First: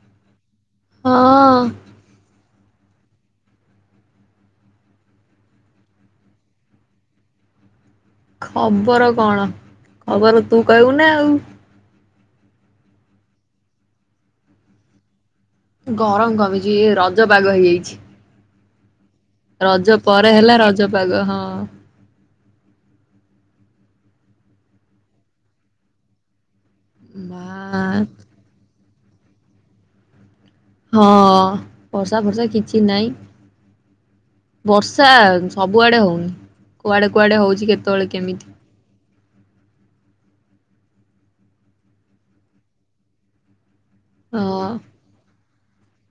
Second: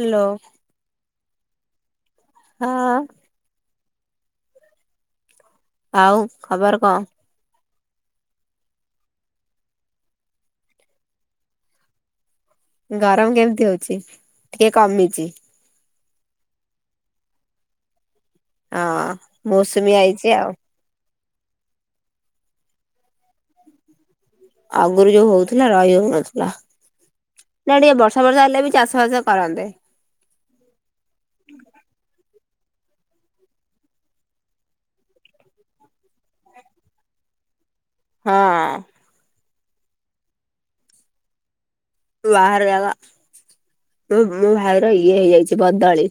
Hello. ହଁ। ହଁ। ଆଉ ଖବର କଣ? ଖବର କଣ ଖବର ତୁ କହିବୁନା ଆଉ। ଗରମ କେମିତି ହଉଚି ଟିକେ କମିଚି। ଗରମ କମିଚି ରଜ ପାଗ ହେଇଯାଇଛି। ହଁ। ମୌସୁମୀ ରଜ ଆଇଛି ପରେ ଆଉ ହେଲା ରଜ ପାଗ ହଁ। ଆଗରୁ ଯୋଉ ହଉଥିଲା ରହି ହଉନଥିଲା ମା ନାଟିକେ ବର୍ଷା ବର୍ଷା ହେଲେବି ଚାଷ ଫାଷ କରନ୍ତେ। ହଁ ବର୍ଷା ଫର୍ଷା କିଛି ନାଇଁ। ବର୍ଷା ସବୁଆଡ଼େ ହଉନି କୁଆଡ଼େ କୁଆଡ଼େ ହଉଚି କେତେବେଳେ କେମିତି। ହଁ ବାହାର ଜାଗ ତ ହଁ ମୋଭାଇର ଇଏ ହେଇଯାଇଛି ବଦଳୀ।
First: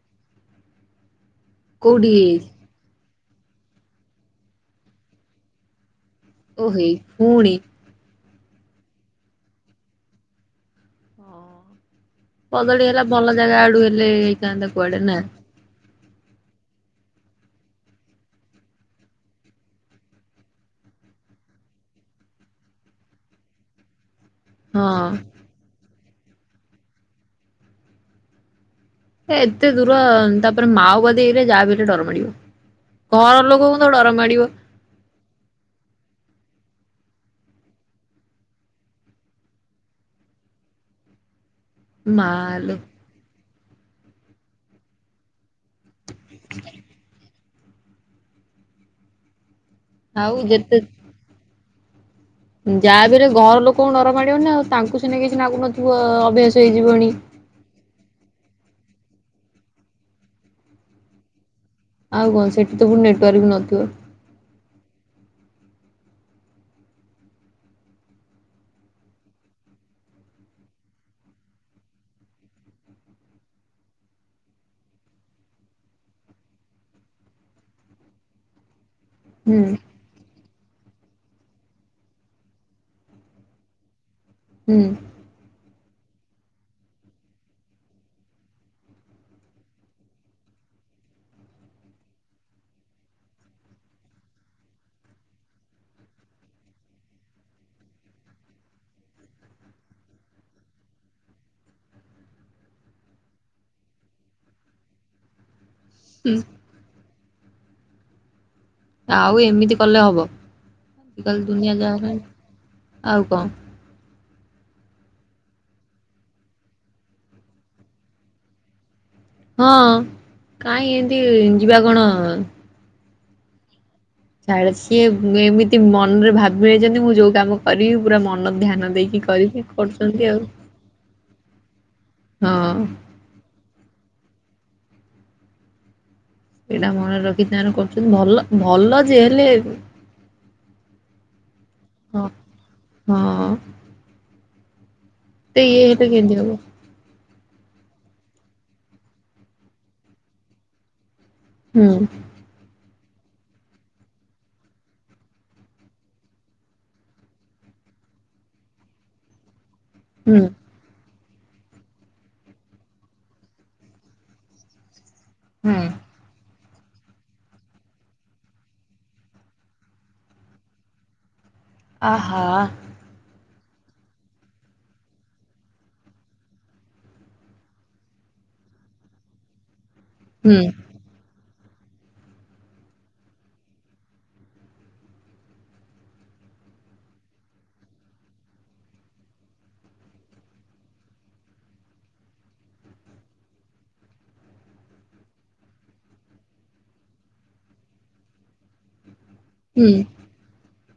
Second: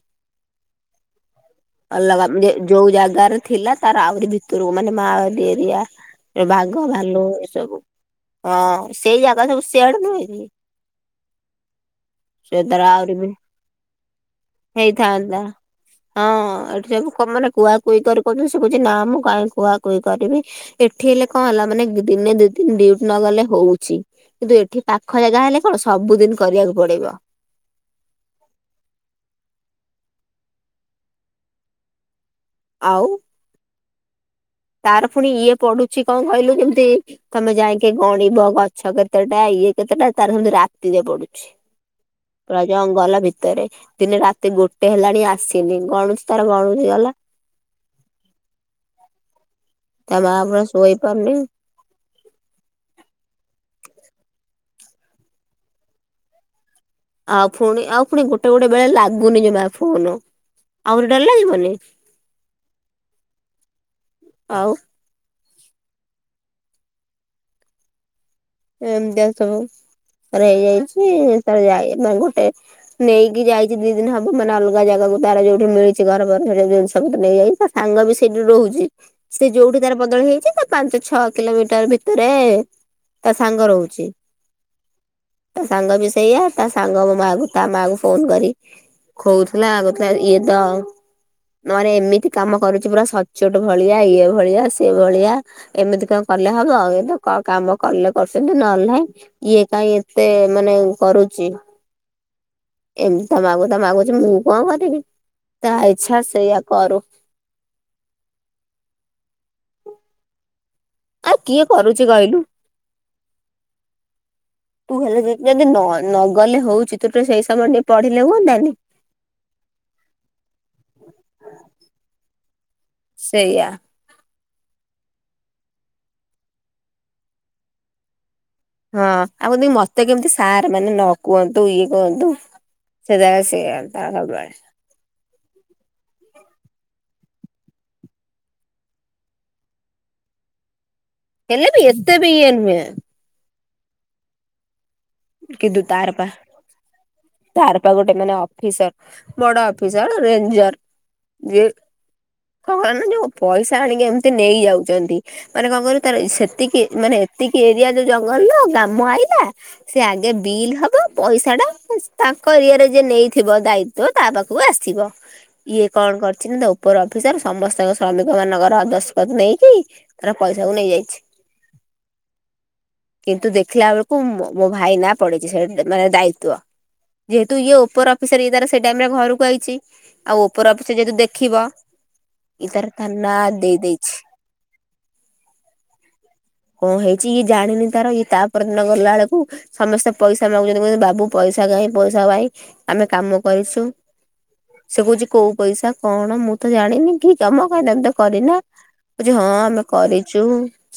କୋଉଠି ଅଲଗା ହେଇଛି ଯେ ଯୋଉ ଜାଗାରେ ଥିଲା ତାର ଆହୁରି ଭିତରୁକୁ ମାନେ ମାଓବାଦୀ ଏରିଆ। ଏ ଓ ବାଘ ହେଇ ଭାଲ ଏ ପୁଣି ସବୁ ହଁ ସେଇ ଜାଗା ସବୁ ସେଆଡ଼େ ନୁହେଁକି। ହଁ ତାର ବଦଳୀ ହେଲା ଆହୁରି ବି ଭଲ ଜାଗା ଆଡ଼ୁ ହେଲେ ହେଇଥାନ୍ତା କୁଆଡ଼େନା। ହେଇଥାନ୍ତା ହଁ ଏଠି ସବୁ କ ମାନେ କୁଆ କୁଇ କରି କହୁଛନ୍ତି ସେ କହୁଚି ନା ମୁଁ କାହିଁ କୁଆ କୁହି କରିବି। ଏଠି ହେଲେ କଣ ହେଲା ମାନେ ଦିନେ ଦିଦିନି ଡିଉଟି ନଗଲେ ହଉଚି। କିନ୍ତୁ ଏଠି ହଁ ପାଖ ଜାଗା ହେଲେ କଣ ସବୁଦିନ କରିବାକୁ ପଡ଼ିବ। ଏତେ ଦୂର ତାପରେ ମାଓବାଦୀ ଏଇରେ ଯାହାବି ହେଲେ ଡର ମାଡ଼ିବ। ଆଉ। ଘଁର ଲୋକଙ୍କୁତ ଡର ମାଡ଼ିବ। ତାର ପୁଣି ଇଏ ପଡ଼ୁଛି କଣ କହିଲୁ ଯେମତି ତମେ ଯାଇକି ଗଣିବ ଗଛ କେତେଟା ଇଏ କେତେଟା ତାର ହେମିତି ରାତିରେ ପଡ଼ୁଛି। ପୁରା ମାଲୋ ଜଙ୍ଗଲ ଭିତରେ ଦିନେ ରାତି ଗୋଟେ ହେଲାଣି ଆସି ସେବି ଗଣୁଛି ତାର ଗଣୁଛି ଗଲା ତା ଆଉ ମାଁ ପୁରା ସୋଇପାରୁନି। ଯାହାବି ହେଲେ ଘର ଲୋକଲଙ୍କୁ ଡର ମାଡ଼ିବନିନା ଆଉ ତାଙ୍କୁ ସିନା କିଛି ନାଗୁନଥିବ ଅଭ୍ୟାସ ହେଇଯିବନି। ଆଉ ପୁଣି ଆଉ ପୁଣି ଗୋଟେ ଗୋଟେ ବେଳେ ଲାଗୁନି ଜମା ଫୋନ୍ ଆହୁରି ଡର ଲାଗିବନି। ଆଉ କଣ ସେଠିତ ପୁଣି ନେଟୱାର୍କବି ନଥିବ। ଆଉ ଏମିତିଆ ସବୁ ଆରେ ହେଇଯାଇଛି ଯାଇ ଗୋଟେ ନେଇକି ଯାଇଛି ଦି ଦିନ ହବ ମାନେ ଅଲଗା ଜାଗାକୁ ତାର ଯୋଉଠି ମିଳିଛି ଘର ଫର ତାର ସବୁ ଜିନିଷପତ୍ର ନେଇଯାଇଛି ସାଙ୍ଗ ବି ସେଇଠି ରହୁଛି। ସେ ହୁଁ ଯୋଉଠି ତାର ବଦଳି ହେଇଚିତା ପାଞ୍ଚ ଛଅ କିଲୋମିଟର୍ ଭିତରେ ତା ସାଙ୍ଗ ରହୁଚି। ହୁଁ। ତା ସାଙ୍ଗ ବି ସେଇଆ ତା ସାଙ୍ଗ ମୋ ମା କୁ ତା ମାଆ କୁ ଫୋନ କରି ଖୋଉଥିଲା, କହୁଥିଲା ଇଏ ତ ଆଉ ନରେ ଏମିତି କାମ କରୁଛି ପୁରା ସଚୋଟ ଭଳିଆ, ଇଏ ଭଳିଆ, ସିଏ ଭଳିଆ ଏମିତି କଣ କଲେ ହବ ଆଉ ଏବେ କଣ କାମ କଲେ କରୁଛନ୍ତି ନହେଲେ ନାଇଁ, ଇଏ କାହିଁ ଏତେ ମାନେ କରୁଛି? ଏମତି ତା ମା କୁ ତ ମାଗୁଛି ମୁଁ କଣ କରିବି, ତା ଇଚ୍ଛା ସେୟା କରୁ। ଆଉ ଏମିତି କଲେ ହବ? ଆ ଆଜିକାଲି କିଏ ଦୁନିଆ ଯାହା କରୁଛି ହେଲାଣି କହିଲୁ? ଆଉ କଣ? ତୁ ହେଲେ ଯଦି ନ-ନଗଲେ ହଉଚି ତୁ ଟିକେ ସେଇ ସମୟ ଟିକେ ପଢିଲେ ହୁଅନ୍ତାନି? ହଁ, କାହିଁ ଏମତି ଯିବା କଣ ସେୟା। ଡା ସିଏ ଏମିତି ମନ ରେ ଭାବିବେ ଯଦି ମୁଁ ଯୋଉ କାମ କରିବି ପୁରା ମନ ଧ୍ୟାନ ହଁ ଦେଇକି ଆଉ କରିବି ଯଦି ମତେ କରୁଛନ୍ତି କେମିତି ଆଉ। ସାର୍ ମାନେ ନ କୁହନ୍ତୁ ଇଏ କୁହନ୍ତୁ। ହଁ ରେ ସେୟା ସବୁବେଳେ। ସେଇଟା ମନେରେ ରଖି ତାର କରୁଛନ୍ତି ଭଲ, ଭଲ ଯେ ହେଲେ ହେଲେ ବି ଏତେ ହଁ ବି ଇଏନୁହେଁ। ହଁ। ତ ଇଏ କିନ୍ତୁ ହେଇତ ତାର ତ ପା କେମିତି ହବ? ତାର ପା ଗୋଟେ ମାନେ ଅଫିସର ବଡ ଅଫିସର ରେଞ୍ଜର ଯେ, ହୁଁ କଣ ନା ଯୋଉ ପଇସା ହେରିକ ଏମିତି ନେଇଯାଉଛନ୍ତି। ମାନେ କଣ କହିଲୁ ତାର ସେତିକି ମାନେ ଏତିକି ଏରିଆ ଯୋଉ ଜଙ୍ଗଲର କାମ ଆଇଲା। ସେ ଆଗେ ହୁଁ ବିଲ୍ ହବ ପଇସା ଟା ତାଙ୍କ ଏରିଆରେ ଜେ ନେଇଥିବ ଦାୟିତ୍ଵ ତା ପାଖକୁ ଆସିବ, ହୁଁ ଇଏ କଣ କରିଛି ନା ଦ ଅଫିସର ସମସ୍ତଙ୍କ ଶ୍ରମିକ ମାନଙ୍କର ଦଶଖତ ନେଇକି ତାର ପଇସା କୁ ନେଇଯାଇଛି। ଆହା। କିନ୍ତୁ ଦେଖିଲା ବେଳକୁ ମୋ ଭାଇ ନା ପଡିଛି ସେଇ ମାନେ ଦାୟିତ୍ଵ ଯେହେତୁ ଇଏ ଉପର ଅଫିସର, ଇଏ ତାର ସେଇ ଟାଇମ ରେ ଘରକୁ ଆଇଛି, ଆଉ ହୁଁ ଉପର ଅଫିସ ସେ ଯେହେତୁ ଦେଖିବ, ଇ ତାର ଥାନା ଦେଇ ଦେଇଛି। କଣ ହେଇଛି ଇଏ ଜାଣିନି ତାର, ଇଏ ତା ପରଦିନ ଗଲା ବେଳକୁ ସମସ୍ତେ ପଇସା ମାଗୁଛନ୍ତି, କହୁଛନ୍ତି ବାବୁ ପଇସା କାଇଁ ପଇସା କାଇଁ ଆମେ କାମ କରିଛୁ। ସେ କହୁଛି କୋଉ ପଇସା କଣ ମୁଁ ତ ଜାଣିନି କି କାମ କାଇଁ ତମେ ତ କରିନ। କହୁଚି ହଁ ଆମେ ହୁଁ। କରିଛୁ,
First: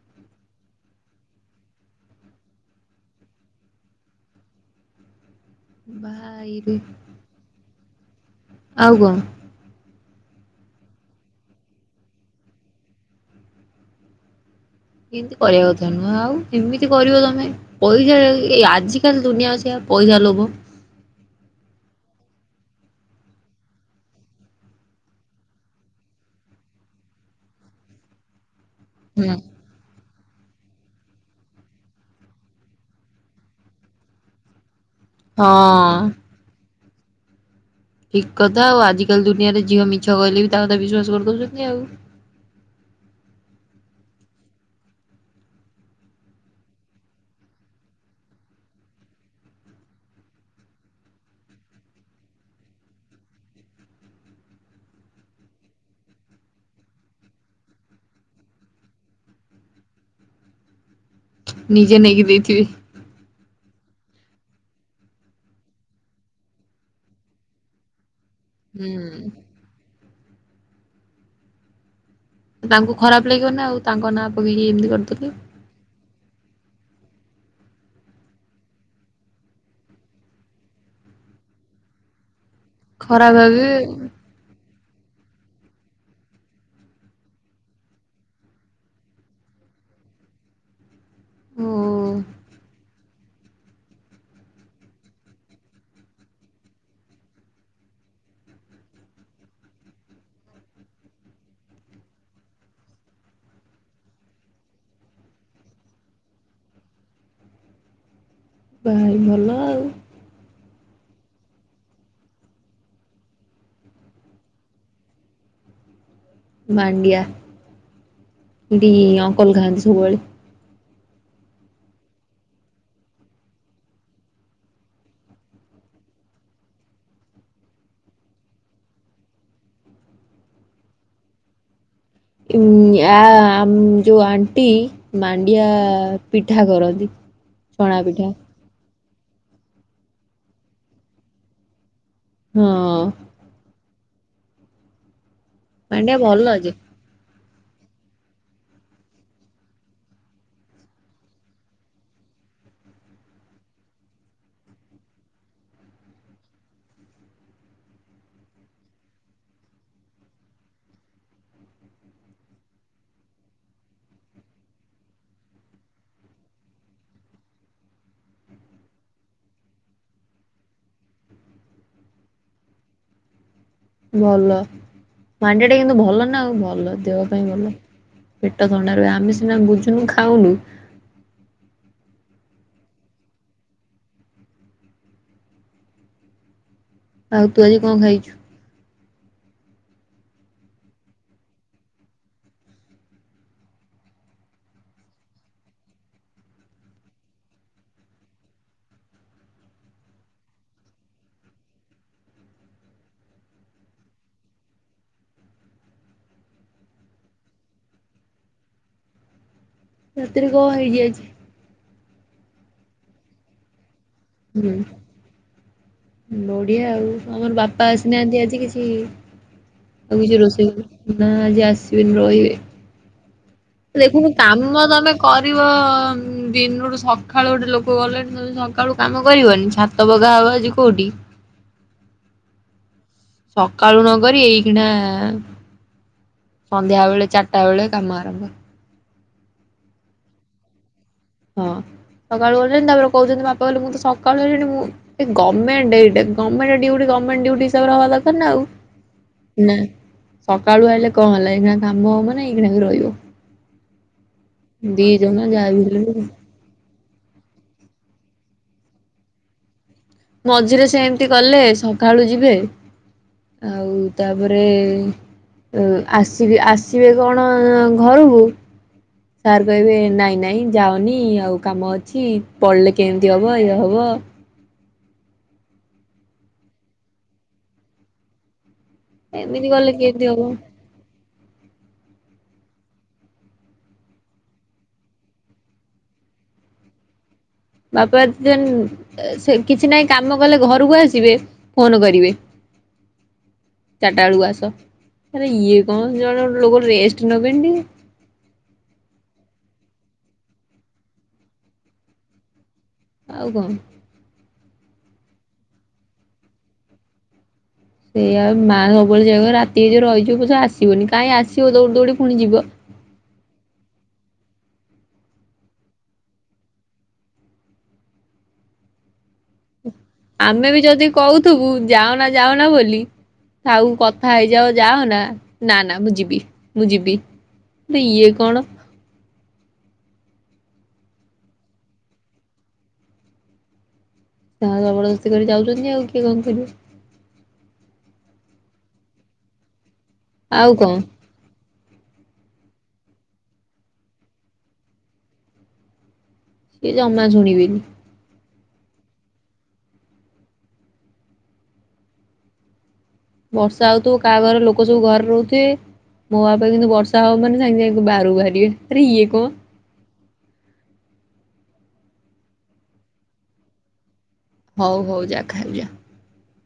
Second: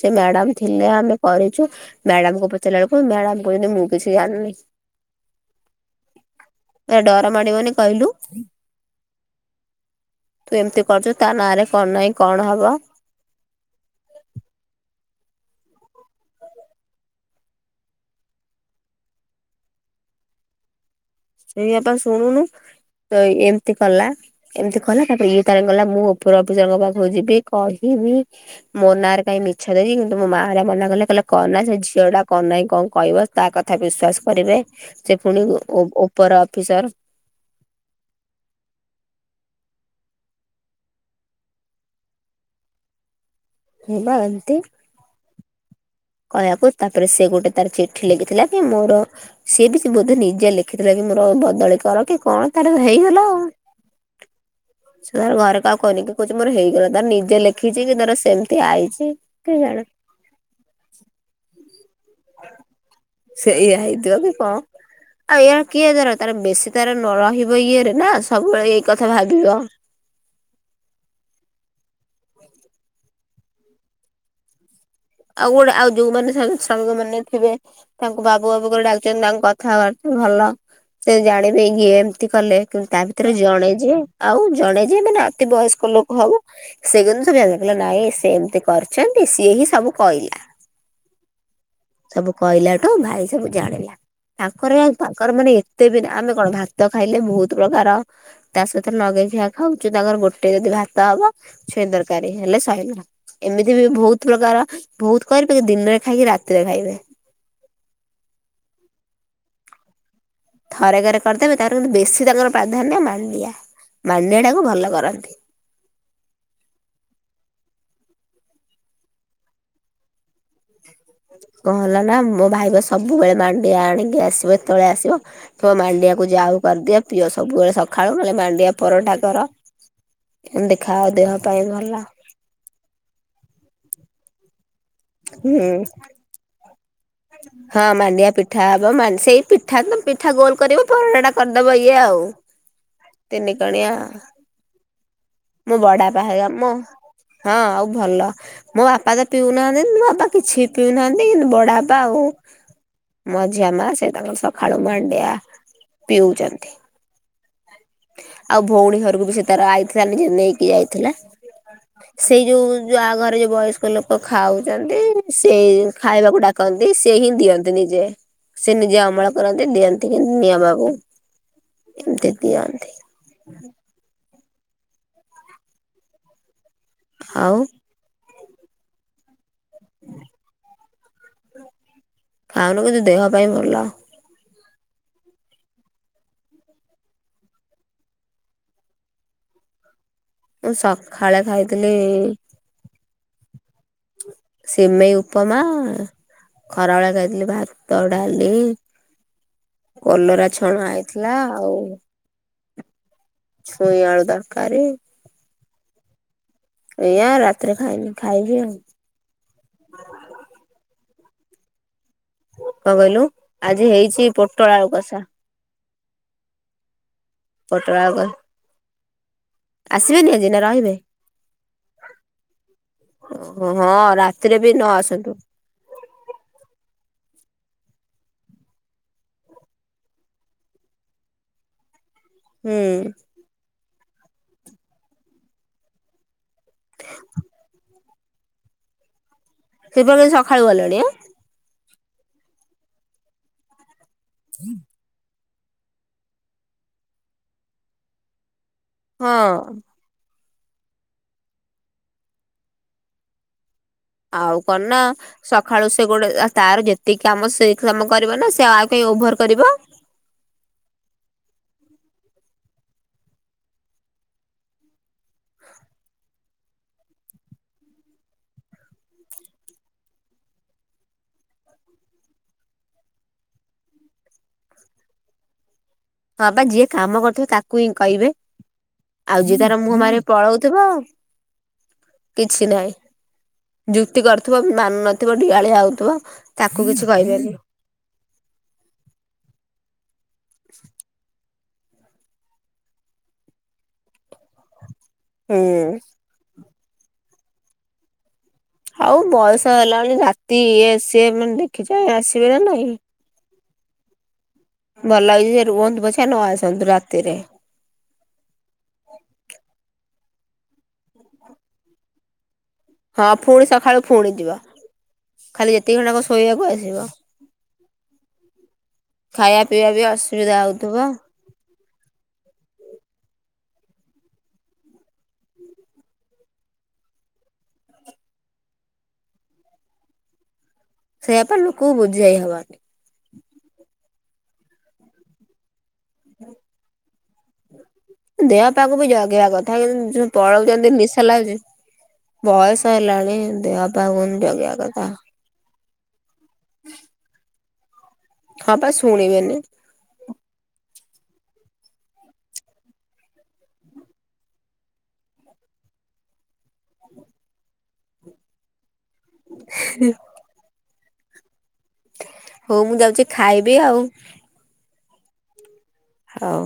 ସେ ମ୍ୟାଡାମ ଥିଲେ ଆମେ କରିଛୁ, ମ୍ୟାଡାମକୁ ପଚାରିଲା ବେଳକୁ ମ୍ୟାଡାମ କହିଲେ ମୁଁ ମୁଁ କିଛି ଜାଣିନି। ଭାଇରେ ଆ ଡର ମାଡିିବନି କହିଲୁ? ଆଉ କଣ। ତୁ ଏମିତି କରୁଛୁ, ତା ନାଁରେ କଣ ନାହିଁ କଣ ହବ। ଏମିତି କରିବା କଥା ନୁହେଁ ଆଉ, ଏମିତି କରିବ ତମେ। ପଇସା ଏ ଆଜିିକାଲି ଦୁନିଆ ବା ସେୟା ପଇସା ଲୋଭ। ସେୟା ପା ଶୁଣୁନୁ ତ ଏମିତି କଲା। ଏମିତି କଲା ତାପରେ ଇଏ ତାର ଗଲା ମୁଁ ଉପର ଅଫିସରଙ୍କ ପାଖକୁ ଯିବି କହିବି। ମୋ ନାଁ ହୁଁ ରେ ହଁ। କାଇଁ ମି ଇଛ କିନ୍ତୁ ମୋ ମା ହେରିକା ମନା କଲେ କଣ ନାଁ ସେ ଝିଅ ଟା କଣ ନାହିଁ କଣ କହିବ, ତା କଥା ବିଶ୍ୱାସ କରିବେ। ସେ ପୁଣି ଉ-ଉ-ଉପର ଅଫିସର। ଠିକ କଥା ଆଉ ଆଜିକାଲି ଦୁନିଆରେ ଝିଅ ମିଛ କହିଲେ ବି ତା କଥା ବିଶ୍ଵାସ କରିଦଉଛନ୍ତି ଆଉ। ହଁ ବା ଏନ୍ତି। କହିବାକୁ, ତାପରେ ସେ ଗୋଟେ ତାର ଚିଠି ଲେଖିଥିଲା କି ମୋର ସିଏ ବି ସେ ବୋଧେ ନିଜେ ଲେଖିଥିଲା କି ମୋର ବଦଳି କର କି କଣ ତାର ହେଇଗଲା ଆଉ। ଟିକ ସେ ତାର ଘରେ କହାକୁ କହିନିକି କହୁଛି ମୋର ହେଇଗଲା ତାର ନିଜେ ଲେଖିଚିକି ତାର ସେମିତି ଆଇଚି କେଜାଣେ [inaudible] ନିଜେ ନେଇକି ଦେଇଥିବେ। ସେଇଆ ହେଇଥିବକି କଁ। ଆଉ ଏଆରେ କିଏ ତାର ତାର ବେଶୀ ତାର ନ ରହିବ ଇଏରେନା ସବୁବେଳେ ଏଇ କଥା ହୁଁ। ଭାବିବ। ତାଙ୍କୁ ଖରାପ ଲାଗିବନି ଆଉ ତାଙ୍କ ନାଁ ପକେଇକି ଏମିତି କରିଦେଲେ। ଆଉ ଗୋଟେ ଆଉ ଯୋଉମାନେ ସ ସାଙ୍ଗ ମାନେ ଥିବେ ତାଙ୍କୁ ବାବୁ ବାବୁ କରି ଡାକୁଚନ୍ତି ତାଙ୍କ କଥାବାର୍ତ୍ତା ଭଲ ସେଜାଣିବେ ଇଏ ଏମିତି କଲେ କିନ୍ତୁ ତା ଭିତରେ ଖରାପ ଜଣେ ଭାବିବେ। ଯିବେ ଆଉ ଜଣେ ଯିଏ ମାନେ ଅତି ବୟସ୍କ ଲୋକ ହବ ସେ କିନ୍ତୁ ସବୁ ଜାଣିନଥିଲା କଇଲା ନାଇଁ ସେଏମିତି କରିଛନ୍ତି ସିଏହିଁ ସବୁ କହିଲା। ଓ ସବୁ କହିଲାଠୁ ଭାଇ ସବୁ ଜାଣିଲା। ତାଙ୍କର ତାଙ୍କର ମାନେ ଏତେବି ଆମେ କଣ ଭାତ ଖାଇଲେ ବହୁତ୍ ପ୍ରକାର ତା ସହିତ ନଗେଇ ଖୀଆ ଖାଉଛୁ ତାଙ୍କର ଗୋଟେ ଯଦି ଭାତ ହବ ଛୁଇଁ ତରକାରୀ ହେଲେ ସଇଲା। ଏମିତିବି ବହୁତ୍ ପ୍ରକାର ବହୁତ୍ କରିବେ ଦିନରେ ଖାଇକି ରାତିରେ ଖାଇବେ ଭାଇ ଭଲ ଆଉ। ଥରକରେ କରିଦେବେ ତାଙ୍କର କିନ୍ତୁ ବେଶୀ ତାଙ୍କର ପ୍ରାଧାନ୍ୟ ମାଣ୍ଡିଆ ମାଣ୍ଡିଆଟାକୁ ଭଲ କରନ୍ତି। ମାଣ୍ଡିଆ ଏଠି ଅଙ୍କଲ ଖାଆନ୍ତି ସବୁବେଳେ। କଣ ହେଲାନା ମୋଭାଇବା ସବୁବେଳେ ମାଣ୍ଡି ଆଣିକି ଆସିବ ଯେତେବେଳେ ଆସିବ କଇବ ମାଣ୍ଡିଆକୁ ଯାଉ କରିଦିଅ ପିଅ ସବୁବେଳେ ସକାଳୁ ନହେଲେ ମାଣ୍ଡିଆ ପରଟା କର ଏ ଦେଖାଅ ଦେହ ପାଇଁ ଭଲ। ଆ ଆମ ଯୋଉ ଆଣ୍ଟି ହୁଁ। ମାଣ୍ଡିଆ ପିଠା କରନ୍ତି। ହଁ ମାଣ୍ତିଆ ପି ପିଠା ହବ ମା ସେଇ ପିଠାତ ପିଠା ଗୋଲ କରିବ ପରଟା କରିଦବ ଇଏ ଆଉ। ହଁ। ତିନିିକଣିଆ ମୋ ମାଣ୍ଡିଆ ବାଡ଼ବାପା ଭଲ ହରିକା ମୋ ଯେ ହଁ ଆଉ ଭଲ ମୋ ବାପାତ ପିଉନାହାନ୍ତି ମୋ ବାପା କିଛିବି ପିଉନାହାଁନ୍ତି କିନ୍ତୁ ବାଡ଼ବା ପାଆଉ ମଝିଆ ମା ସେତାଙ୍କର ସକାଳୁ ମାଣ୍ଡିଆ ପିଉଛନ୍ତି। ଆଉ ଭଉଣୀ ଘରକୁବି ସେତାର ଆଇଥିଲା ନିଯେ ନେଇକି ଆଇଥିଲା। ସେଇ ଯୋଉ ଯୋଉ ଆଘରେ ଯୋଉ ବୟସ୍କ ଲୋକ ଖାଉଚନ୍ତି ସେଇଯଉ ଖାଇବାକୁ ଡା କନ୍ତି ସେହିଁ ଦିଅନ୍ତି ନିଜେ ସେନିଜେ ଅମଳ କରନ୍ତି ଦିଅନ୍ତି କିନ୍ତୁ ନିଆମାକୁ ଏମିତି ଦିଅନ୍ତି। ଭଲ ମାଣ୍ଡିଆଟା କିନ୍ତୁ ଭଲନା ଆଉ ଭଲ ଦେହ ପାଇଁ ଆଉ ଭଲ। ପେଟ ଥଣ୍ଡା ରୁହେ ଆମେ ସିନା ବୁଝୁନୁ ଖାଉନୁ ଖାଉନୁ କିନ୍ତୁ ଦେହ ପାଇଁ ଭଲ। ଆଉ ତୁ ଆଜି କଁ ଖାଇଚୁ? ମୁଁ ସଖାଳେ ଖାଇଥିଲି ସିମେଇ ଉପମା ଖରାବେଳେ ଖାଇଥିଲି ଭାତ ଡ଼ାଲି କଲରା ଛଣା ହେଇଥିଲା ଆଉ ଛୁଇଁ ଆଳୁ ଦରକାର ଏଇଆା ରାତିରେ ଖାଇନି ଖାଇବି ଆଉ। ରାତିରେ କଣ ହେଇଯାଇଛି? କଣ କହିଲୁ ଆଜି ହେଇଛି ପୋଟଳ ହୁଁ ଆଳୁ କଷା ବଢିଆ ଆଉ ଆମର ବାପା ପୋଟଳ ଆଳୁ କ ଆସିନାହାନ୍ତି ଆଜି କିଛି ଆଉ ଆସିବେନି କିଛି ଆଜି ନା ରୋଷେଇ ରହିବେ କର ନା ଆଜି ଆସିବେନି ରହିବେ। ହଁ ହଁ ହଁ। ଦେଖୁନୁ ରାତିରେ ବି ନ କାମ ତମେ ଆସନ୍ତୁ କରି ବ ଦିନଠୁ ସକାଳୁ ଗୋଟେ ଲୋକ ଗଲେଣି ତମେ ସକାଳୁ କାମ କରିବନି ଛା ତ ପକାହବ ଆଜି କୋଉଠି? ହୁଁ। ସକାଳୁ ନ କରି ଏଇଖୀଣା। ସନ୍ଧ୍ୟା ବେଳେ ଚାରିଟା ବେଳେ କାମ ଆରମ୍ଭ। ସେ ଫେରେ ସଖାଳୁ ଗଲେଣି। ହଁ ସକାଳୁ ଗଲେଣି ତାପରେ କହୁଛନ୍ତି ବାପା କହିଲେ ମୁଁ ତ ସକାଳୁ ଆଇଲିଣି ମୁଁ। ଯଦି ଗମେଣ୍ଟ ଏଇଟା ଗମେଣ୍ଟ ଡିଉଟି ଗମେଣ୍ଟ ଡିଉଟି ହିସାବରେ ହବା ଦରକାର ନା ଆଉ। ହଁ ନା ସକାଳୁ ଆଇିଲେ କଁ ହେଲା ଏଇଖିଣା କାମ ହବ ମାନେ ଏଇଖିଣା ବି ରହିବ। ଆଉ କଣ ନା ଦି ଜଣ ଯାହା ବି ସକାଳୁ ହେଲେ ସେ ବି ଗୋଟେ। ତାର ଯେତିକି ଆମ ସେ ହି କାମ କରିବ ନା ସେ ଆଉ କାହିଁ ଓଭର କରିବ। ମଝିରେ ସେମତି କଲେ ସଖାଳୁ ଯିବେ। ଆଉ ତାପରେ ଯୋଉ ଆସି। ଯିବେ ଆସିବେ କଣ ଘରକୁ। ସାର୍ କହିବେ ନାଇଁ ନାଇଁ ଯାଅନି ଆଉ କାମ ଅଛି ପଳେଇଲେ କେମିତି ହେବ ଇଏ ହବ। ହଁ ବା ଯିଏ କାମ କରୁଥିବ ତାକୁ ହିଁ କହିବେ। ଆଉ ଯିଏ ଏମିତି ତାର କଲେ ମୁହଁ ଭାରି କେମିତି ହବ ପଳଉଥିବ କିଛି ନହିଁ। ଯୁକ୍ତି କରୁଥିବ ମାନୁ ନଥିବ ଡିିଆଳିଆ ହଉଥିବ ତାକୁ କିଛି କହିବେନି। ବାପା ସେ ନ୍ ସେ କିଛି ନାହିଁ କାମ କଲେ ଘରକୁ ଆସିବେ। ଫୋନ କରିବେ ଚାରିଟା ବେଳକୁ ଆସ ଆରେ ଇଏ ହୁଁ କଣ। ଜଣେ ଗୋଟେ ଲୋକ ରେଷ୍ଟ ନବେନି ଟିକେ। ଆଉ ବୟସ ହେଲା ରାତି ଇଏ ସିଏ ମାନେ ଦେଖି‌ ଚାହିଁ ଆସିବେ ନା ନାଇଁ। ଆଉ କଁ। ଭଲ ହେଇଛି ସେ ରୁହନ୍ତୁ ପଛ ନ ଆସନ୍ତୁ ରାତିରେ। ସେଇଆ ବା ମା ସବୁବେଳେ ସେଇଆ କୁଏ ରାତି ହେଇଯିବ ରହିଯିବ ପଛେ ଆସିବନି କାହିଁ ଆସିବ ଦୌଡି ଦୌଡି ପୁଣି ଯିବ। ହଁ ଫୁଣି ସକାଳୁ ଫୁଣି ଯିବ ଖାଲି ଯେତିକି ଘଣ୍ଡା କଁ ଶୋଇବାକୁ ଆସିବ। ଖାଇବା ପିଇବା ବି ଅସୁବିଧା ଆମେ ବି ହଉଥିବ। ଯଦି କହୁଥିବୁ ଯାଉନା ଯାଉନା ବୋଲି। ଥାଉ କଥା ହେଇଯାଅ ଯାଅନା ନା ନା ମୁଁ ଯିବି ମୁଁ ଯିବି। ଆରେ ଇଏ କଣ। ସେଇଆ ପା ଲୋକ କୁ ବୁଝେଇ ହବନି। ତାଙ୍କର ଜବର ଦସ୍ତି କରି ଯାଉଛନ୍ତି ଆଉ କିଏ କଣ କରିବ। ଦେହ ପା କୁ ବି ଜଗିବା କଥା କିନ୍ତୁ ଯୋଉ ଆଉ ପଳଉଛନ୍ତି କଣ ମିସ୍ ହେଲାଉଛି ବୟସ ହେଲାଣି ଦେହପା କୁ ଜଗିବା କଥା। ସିଏ ଜମା ଶୁଣିବେନି। ହଁ ପା ସୁଣି ବେନି। ବର୍ଷା ହଉଥିବ କାହା ଘରେ ଲୋକ ସବୁ ଘରେ ରହୁଥିବେ। ମୋ ବାପା କିନ୍ତୁ ବର୍ଷା ହବ ମାନେ ସାଙ୍ଗେ ସାଙ୍ଗେ ବାହାରୁ ବାହାରିବେ ଆରେ ଇଏ କଁ। ହଁ ହଉ ମୁଁ ଯାଉଛି ଖାଇବି ଆଉ। ହଉ ହଉ ଯା ଖାଇ ବୁ ଯା। ହଉ।